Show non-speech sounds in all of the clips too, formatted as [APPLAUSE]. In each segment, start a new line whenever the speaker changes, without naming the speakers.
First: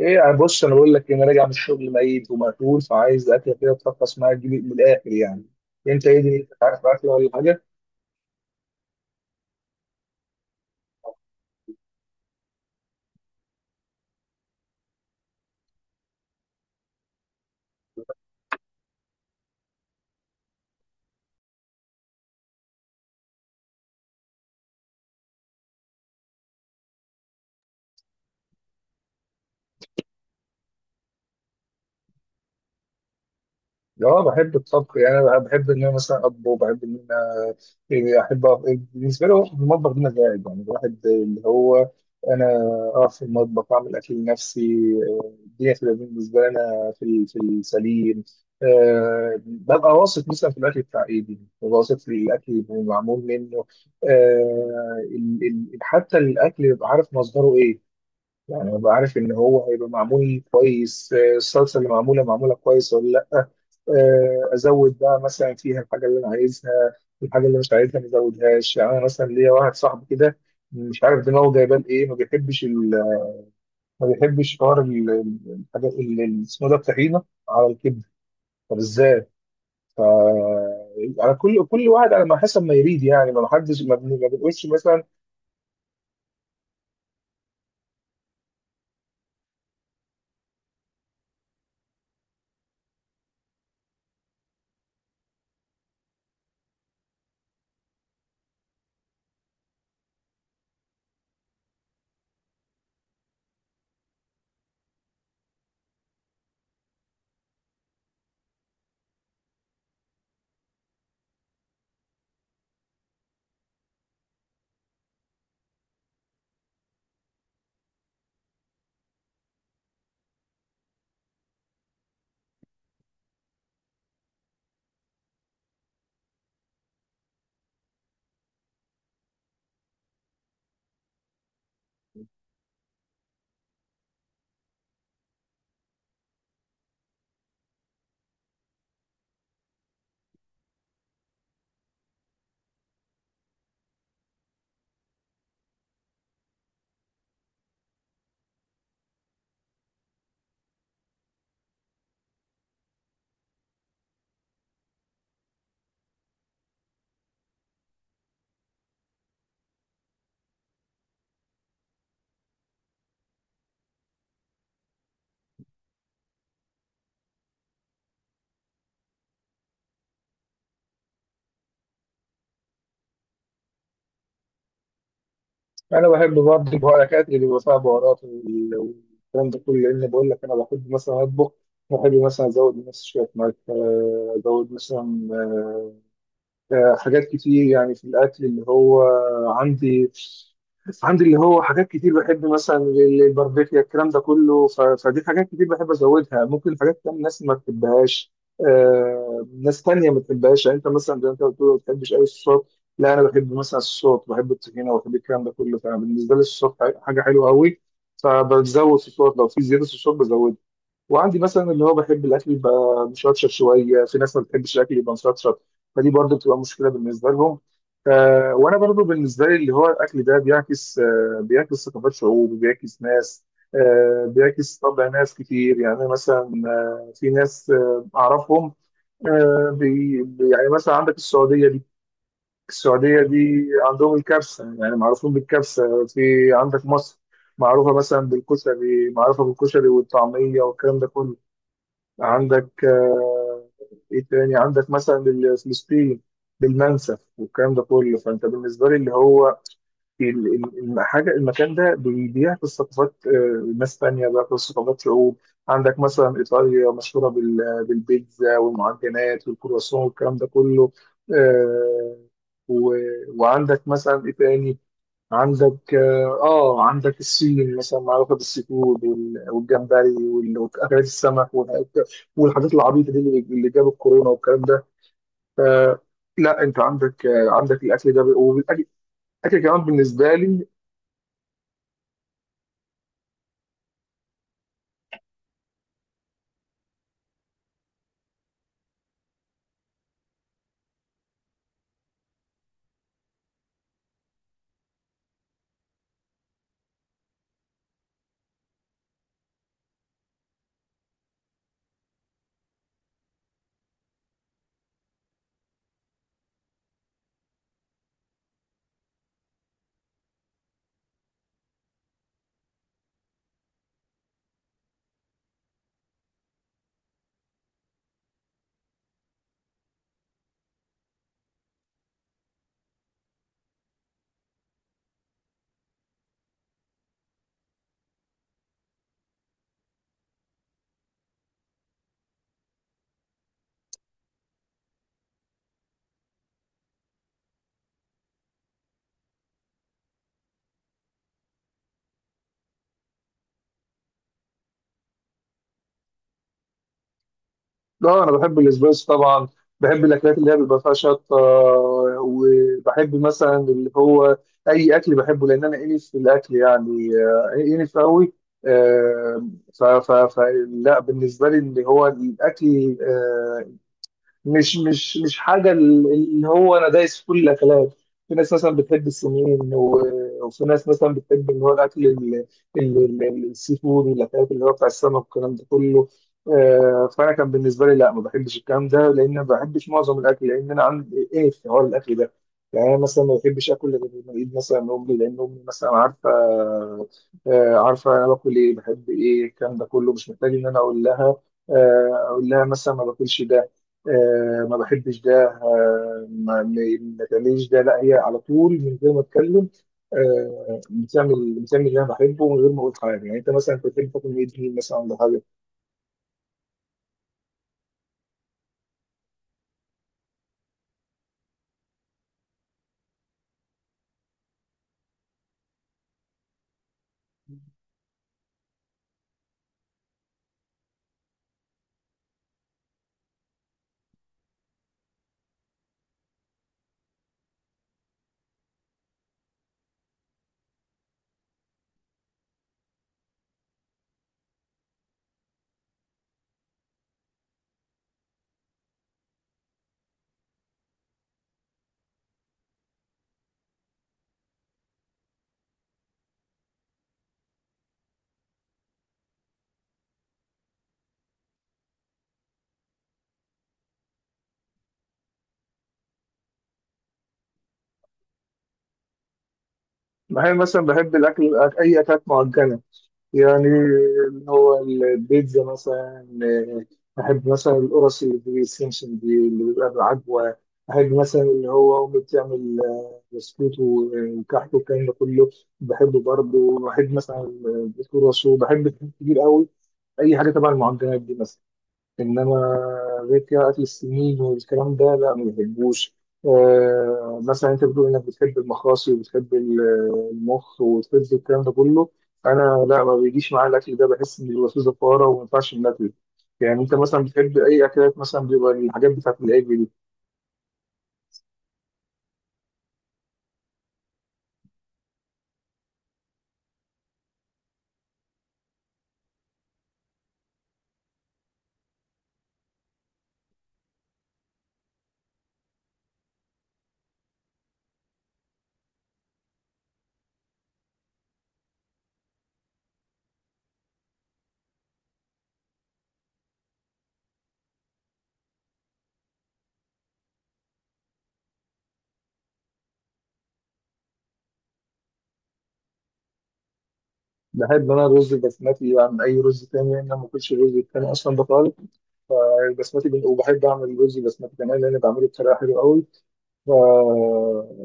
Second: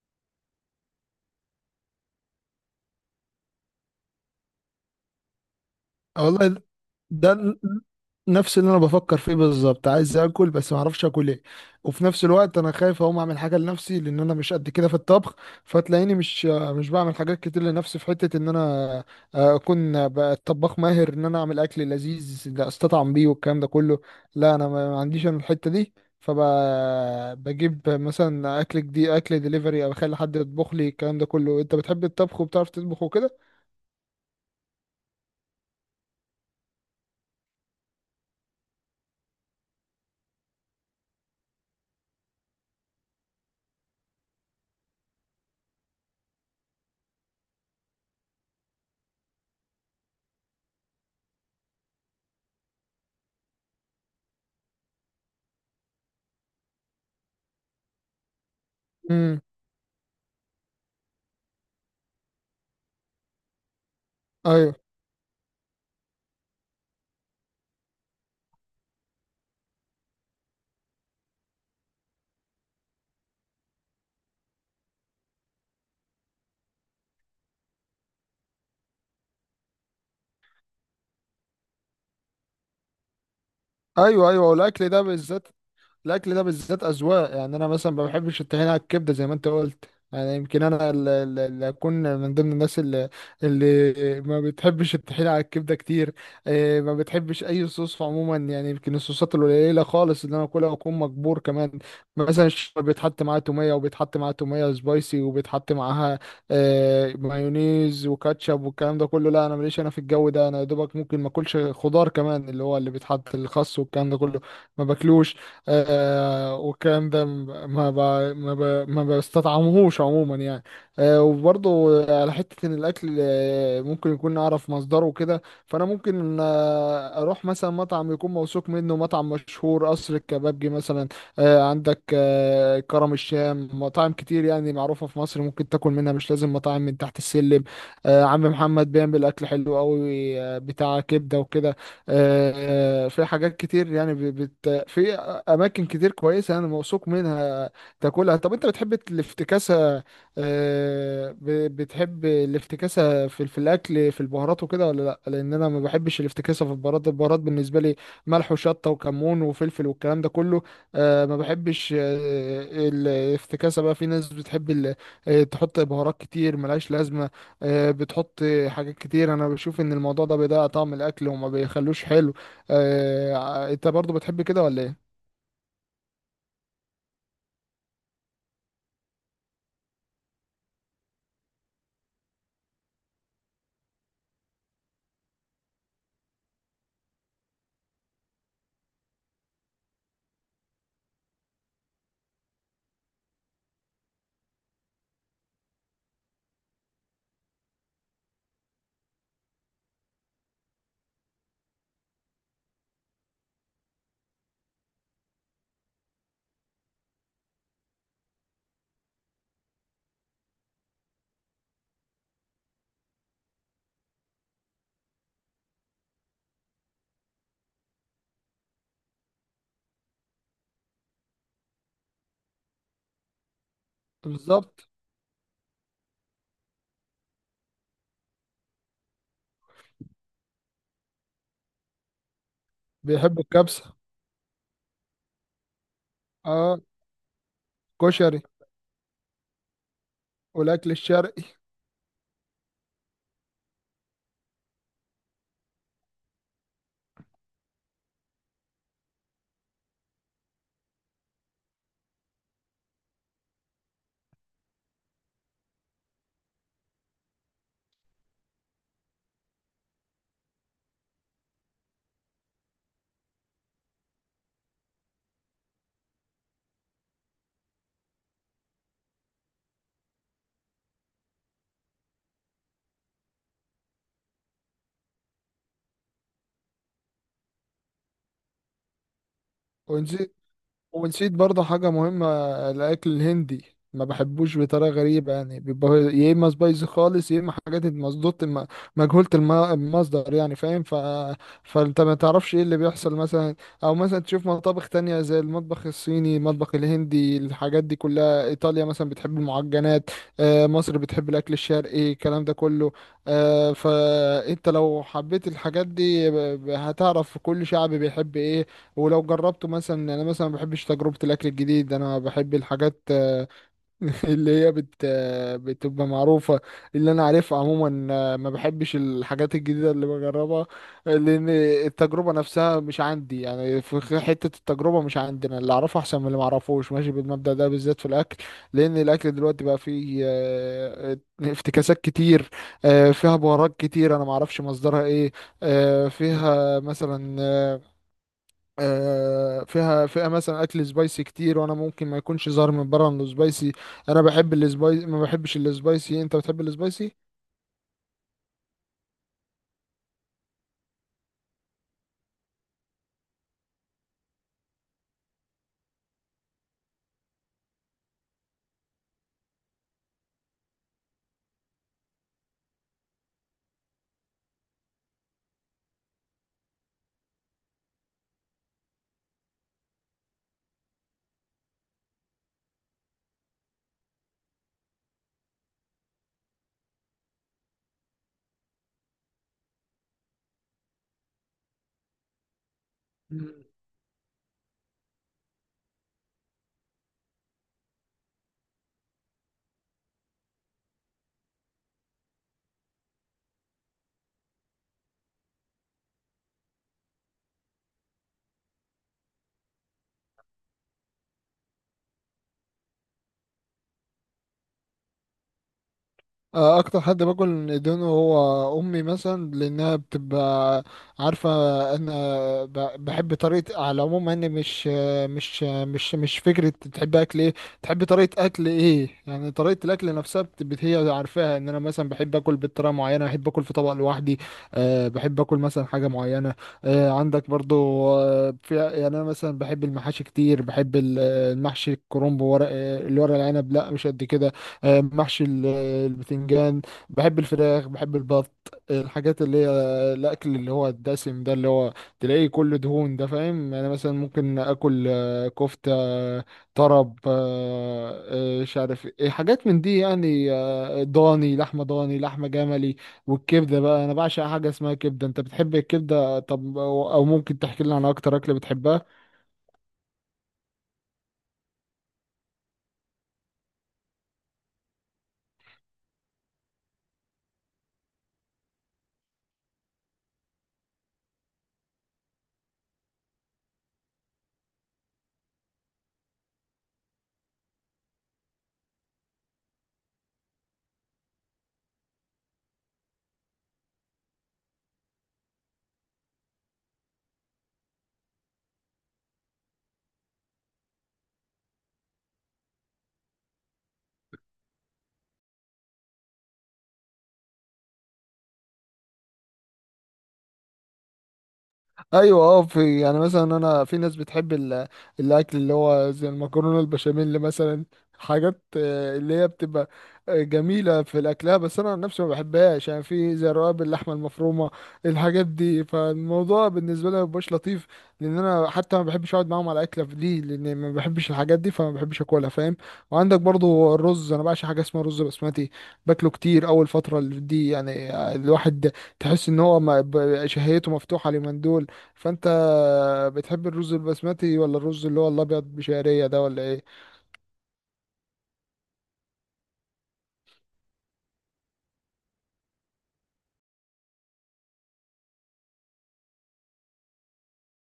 ايه يعني بص، انا بقول لك إيه، انا راجع من الشغل ميت ومقتول، فعايز اكله كده تفقس معايا، تجيب من الاخر يعني. انت ايه دي،
والله، ده
عارف اكله ولا
ده
حاجه؟
نفس اللي انا بفكر فيه بالظبط. عايز اكل بس ما اعرفش اكل ايه، وفي نفس الوقت انا خايف اقوم اعمل حاجه لنفسي لان انا مش قد كده في الطبخ. فتلاقيني مش بعمل حاجات كتير لنفسي في حته ان انا اكون بقى طباخ ماهر، ان انا اعمل اكل لذيذ لا استطعم بيه والكلام ده كله. لا انا ما عنديش انا الحته دي. فبجيب مثلا اكل جديد، اكل ديليفري، او اخلي حد يطبخ لي، الكلام ده كله. انت بتحب الطبخ وبتعرف تطبخ وكده؟
اه بحب الطبخ، يعني انا بحب ان انا مثلا اطبخ، وبحب ان انا، يعني احب بالنسبه لي هو المطبخ ده مزاج. يعني الواحد اللي هو، انا اقف في المطبخ اعمل اكل لنفسي. الدنيا تبقى بالنسبه لي انا في في السليم. أه ببقى واثق مثلا في الاكل بتاع ايدي، ببقى واثق في الاكل اللي معمول منه. أه ال- حتى الاكل ببقى عارف مصدره ايه. يعني ابقى عارف ان
امم.
هو هيبقى معمول كويس، الصلصه اللي معموله كويس ولا لا.
ايوه،
ازود بقى مثلا فيها الحاجه اللي انا عايزها، الحاجه اللي مش عايزها ما ازودهاش. يعني انا مثلا ليا واحد صاحبي كده مش عارف دماغه جايبان ايه، ما بيحبش ما بيحبش حوار الحاجات اللي اسمه ده، الطحينه على الكبده. طب ازاي؟ ف على كل واحد على ما حسب ما يريد يعني، ما حدش ما
ايوه، ايوه،
بنقولش
والاكل ده
مثلا.
بالذات، الاكل ده بالذات اذواق. يعني انا مثلا ما بحبش الطحينه على الكبده زي ما انت قلت. يعني يمكن انا اللي اكون من ضمن الناس اللي ما بتحبش الطحينه على الكبده كتير. إيه، ما بتحبش اي صوص عموما، يعني يمكن الصوصات القليله خالص اللي انا اكلها واكون مجبور كمان. مثلا الشطه بيتحط معاها توميه، وبيتحط معاها توميه سبايسي، وبيتحط معاها مايونيز وكاتشب والكلام ده كله. لا انا ماليش انا في الجو ده. انا يا دوبك ممكن ما اكلش خضار كمان، اللي هو اللي بيتحط الخس والكلام ده كله، ما باكلوش. والكلام ده ما بستطعمهوش عموما يعني. وبرضه على حتة إن الأكل ممكن يكون أعرف مصدره وكده، فأنا ممكن أروح مثلا مطعم يكون موثوق منه، مطعم مشهور، قصر الكبابجي مثلا. عندك كرم الشام، مطاعم كتير يعني معروفة في مصر ممكن تاكل منها. مش لازم مطاعم من تحت السلم. عم محمد بيعمل أكل حلو أوي، بتاع كبدة وكده. في حاجات كتير يعني، في اماكن كتير كويسه انا موثوق منها تاكلها. طب انت بتحب الافتكاسه؟ بتحب الافتكاسه في الاكل، في البهارات وكده ولا لا؟ لان انا ما بحبش الافتكاسه في البهارات. البهارات بالنسبه لي ملح وشطه وكمون وفلفل والكلام ده كله. آه، ما بحبش آه، الافتكاسه بقى. في ناس بتحب تحط بهارات كتير ملهاش لازمه. بتحط حاجات كتير. انا بشوف ان الموضوع ده بيضيع طعم الاكل وما بيخلوش حلو. انت برضو بتحب كده ولا ايه؟
انا بحب برضه البهارات اللي بيبقى فيها بهارات والكلام ده كله، لان بقول لك انا بحب مثلا اطبخ، بحب مثلا ازود مثلا شويه ملح، ازود مثلا، حاجات كتير. يعني في الأكل اللي هو عندي عندي اللي هو حاجات كتير، بحب مثلا الباربيكيا الكلام ده كله، فدي حاجات كتير بحب أزودها. ممكن حاجات تانية ناس ما بتحبهاش، ناس تانية ما بتحبهاش. يعني أنت مثلا زي ما أنت بتقول ما بتحبش أي الصوت، لا أنا بحب مثلا الصوت، بحب الطحينة وبحب الكلام ده كله، فبالنسبة لي الصوت حاجة حلوة أوي. فبزود في الصوت، لو في زيادة في الصوت بزودها. وعندي مثلا اللي هو بحب الاكل يبقى مشطشط شويه، في ناس ما بتحبش الاكل يبقى مشطشط، فدي برضو بتبقى مشكله بالنسبه لهم. وانا برضو بالنسبه لي اللي هو الاكل ده بيعكس، بيعكس ثقافات شعوب وبيعكس ناس، بيعكس
بالظبط.
طبع ناس كتير. يعني مثلا في ناس اعرفهم، يعني مثلا عندك السعوديه دي، السعوديه
بيحب
دي
الكبسة.
عندهم الكبسه، يعني معروفين بالكبسه في.
اه،
عندك مصر، معروفه مثلا
كشري،
بالكشري، معروفه بالكشري والطعميه
والاكل
والكلام ده كله.
الشرقي.
عندك آه، ايه تاني، عندك مثلا فلسطين بالمنسف والكلام ده كله. فانت بالنسبه لي اللي هو الحاجه، المكان ده بيعكس ثقافات، ناس تانيه، بيعكس ثقافات شعوب. عندك مثلا ايطاليا مشهوره بالبيتزا والمعجنات والكرواسون والكلام ده كله. آه، و- وعندك مثلا ايه تاني. عندك عندك السين مثلا، معروفه بالسيفود والجمبري واكلات السمك والحاجات العبيطه دي اللي جاب الكورونا والكلام ده. ف- لا انت عندك، عندك الاكل ده، وبالاكل الاكل كمان بالنسبه
ونسيت،
لي.
ونسيت برضه حاجة مهمة، الأكل الهندي. ما بحبوش بطريقة غريبة، يعني بيبقى يا إما سبايسي خالص، يا إما حاجات مصدوط مجهولة المصدر، يعني فاهم. فأنت ما تعرفش إيه اللي بيحصل مثلا. أو مثلا تشوف مطابخ تانية، زي المطبخ الصيني، المطبخ الهندي، الحاجات دي كلها. إيطاليا مثلا بتحب المعجنات، مصر بتحب الأكل الشرقي، الكلام ده كله. فأنت لو حبيت الحاجات دي هتعرف كل شعب بيحب إيه. ولو جربته مثلا. يعني انا مثلا ما بحبش تجربة الاكل الجديد. انا بحب الحاجات [LAUGHS] اللي هي بت آه، بتبقى معروفة، اللي انا عارفها عموما. ما بحبش الحاجات الجديدة اللي بجربها، لان التجربة نفسها مش عندي. يعني في حتة التجربة مش عندي. انا اللي اعرفه احسن من اللي ما اعرفوش، ماشي بالمبدأ ده بالذات في الاكل. لان الاكل دلوقتي بقى فيه افتكاسات كتير، فيها بهارات كتير انا ما اعرفش مصدرها ايه. آه، فيها مثلا آه، فيها مثلا اكل سبايسي كتير، وانا ممكن ما يكونش ظاهر من بره انه سبايسي. انا بحب السبايسي، ما بحبش السبايسي، انت بتحب السبايسي؟
لا انا بحب الاسبريس طبعا، بحب الاكلات اللي هي بيبقى فيها شطه، وبحب مثلا اللي هو اي اكل بحبه، لان انا انف في الاكل يعني، انف قوي. آه، ف ف ف لا بالنسبه لي اللي هو الاكل، مش حاجه اللي هو انا دايس في كل الاكلات. في ناس مثلا بتحب السمين، وفي ناس مثلا بتحب اللي هو الاكل ال- السي فود والاكلات اللي هو بتاع السمك والكلام ده كله. فانا كان بالنسبه لي لا ما بحبش الكلام ده، لان ما بحبش معظم الاكل، لان انا عندي ايه في حوار الاكل ده. يعني انا مثلا ما بحبش اكل غير لما اجيب مثلا من امي، لان امي مثلا عارفه، عارفه انا باكل ايه بحب ايه، الكلام ده كله مش محتاج ان انا اقول لها، اقول لها مثلا ما باكلش ده، ما بحبش ده، ما تعمليش ده. لا هي على طول من غير ما اتكلم، بتعمل اللي انا بحبه من غير ما اقول حاجه. يعني انت مثلا كنت بتحب تاكل ميت مين مثلا ولا حاجه؟
اكتر حد باكل اندومي هو امي مثلا، لانها بتبقى عارفه انا بحب طريقه على العموم، يعني مش فكره تحب اكل ايه، تحب طريقه اكل ايه. يعني طريقه الاكل نفسها هي عارفاها، ان انا مثلا بحب اكل بطريقه معينه، بحب اكل في طبق لوحدي. أه بحب اكل مثلا حاجه معينه. أه عندك برضو، في يعني، انا مثلا بحب المحاشي كتير. بحب المحشي الكرنب. الورق العنب لا، مش قد كده. محشي البتنجان. بحب الفراخ، بحب البط، الحاجات اللي هي الاكل اللي هو الدسم ده، اللي هو تلاقيه كله دهون، ده فاهم. انا مثلا ممكن اكل كفتة، طرب، مش عارف ايه حاجات من دي، يعني ضاني، لحمة ضاني، لحمة جملي. والكبدة بقى، انا بعشق حاجة اسمها كبدة. انت بتحب الكبدة؟ طب أو ممكن تحكي لنا عن اكتر اكلة بتحبها؟
معايا مثلا بحب الاكل، اي اكلات معجنه يعني، اللي هو البيتزا مثلا، بحب مثلا القرص اللي في السمسم دي اللي بيبقى بالعجوه، بحب مثلا اللي هو امي بتعمل وسكوته وكحكه والكلام ده كله، بحبه برضه، بحب مثلا الكرواسو، بحب الحاجات كتير قوي، اي حاجه تبع المعجنات دي مثلا. انما غير كده اكل السمين والكلام ده لا ما بحبوش. مثلا انت بتقول انك بتحب المخاصي وبتحب المخ والفز والكلام ده كله، انا لا ما بيجيش معايا الاكل ده، بحس ان الوسوسه زفاره وما ينفعش ناكله. يعني انت مثلا بتحب اي اكلات، مثلا بيبقى الحاجات بتاعت العجل؟
ايوه، اه. في يعني مثلا، انا في ناس بتحب الاكل اللي هو زي المكرونه البشاميل، اللي مثلا حاجات اللي هي بتبقى جميله في الاكلها. بس انا عن نفسي ما بحبهاش، يعني في زي رقاب اللحمه المفرومه، الحاجات دي. فالموضوع بالنسبه لي ما بيبقاش لطيف، لان انا حتى ما بحبش اقعد معاهم على اكله دي، لان ما بحبش الحاجات دي، فما بحبش اكلها فاهم. وعندك برضو الرز، انا بعشق حاجه اسمها رز بسمتي، باكله كتير اول فتره دي. يعني الواحد تحس ان هو شهيته مفتوحه اليومين دول. فانت بتحب الرز البسمتي، ولا الرز اللي هو الابيض بشعريه ده، ولا ايه؟
بحب انا الرز البسمتي عن اي رز تاني، لان انا ما باكلش الرز التاني اصلا بطال. فالبسمتي وبحب اعمل رز البسمتي كمان لان بعمله بطريقه حلوه قوي. ف...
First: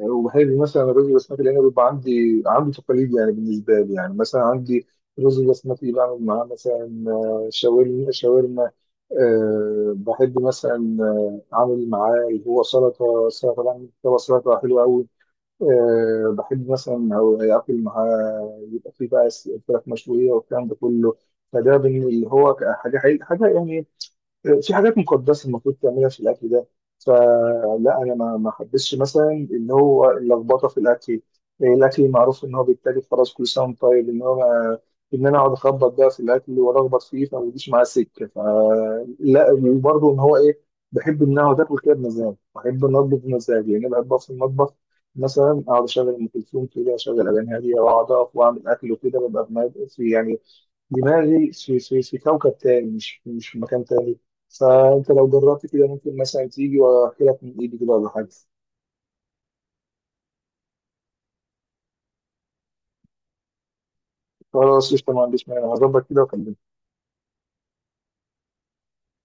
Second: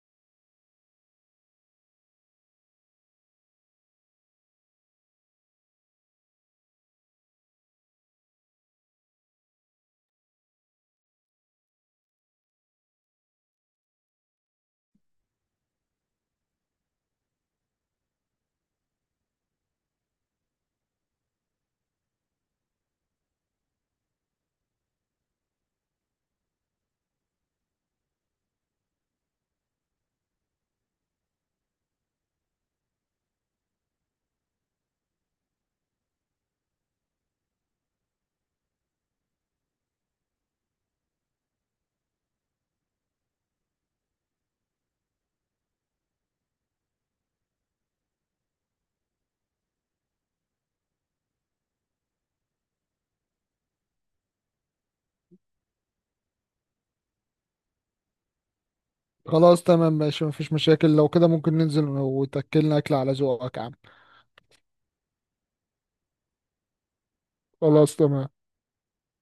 وبحب مثلا الرز البسمتي لان بيبقى عندي تقاليد، يعني بالنسبه لي يعني مثلا عندي الرز البسمتي بعمل معاه مثلا، شاورما شاورما. أه بحب مثلا، اعمل معاه اللي هو سلطه، سلطه بعمل سلطه حلوه قوي. أه بحب مثلا أو آكل معاه يبقى فيه بقى فراخ مشوية والكلام ده كله. فده اللي هو حاجة، حاجة يعني، في حاجات مقدسه المفروض تعملها في الاكل ده. فلا انا ما حبسش مثلا اللي هو اللخبطه في الاكل. إيه، الاكل معروف ان هو بالتالي خلاص كل سنه وأنت طيب، ان هو ان انا اقعد اخبط بقى في الاكل والخبط فيه، فما بيجيش معاه سكه فلا. وبرضه ان هو ايه، بحب ان اقعد اكل كده بمزاج، بحب ان اطبخ بمزاج، يعني أنا بحب أقف في المطبخ مثلا، اقعد اشغل ام كلثوم كده، اشغل اغاني هاديه، واقعد اقف واعمل اكل وكده ببقى في في يعني دماغي في كوكب تاني، مش في مكان تاني. فانت لو جربت كده ممكن مثلا تيجي واحكي لك من ايدي كده ولا حاجه؟
خلاص تمام، ماشي، مفيش مشاكل. لو كده ممكن ننزل وتاكلنا اكل على ذوقك يا عم.
خلاص قشطه، ما عنديش مانع، هظبط كده واكلمك.
خلاص تمام.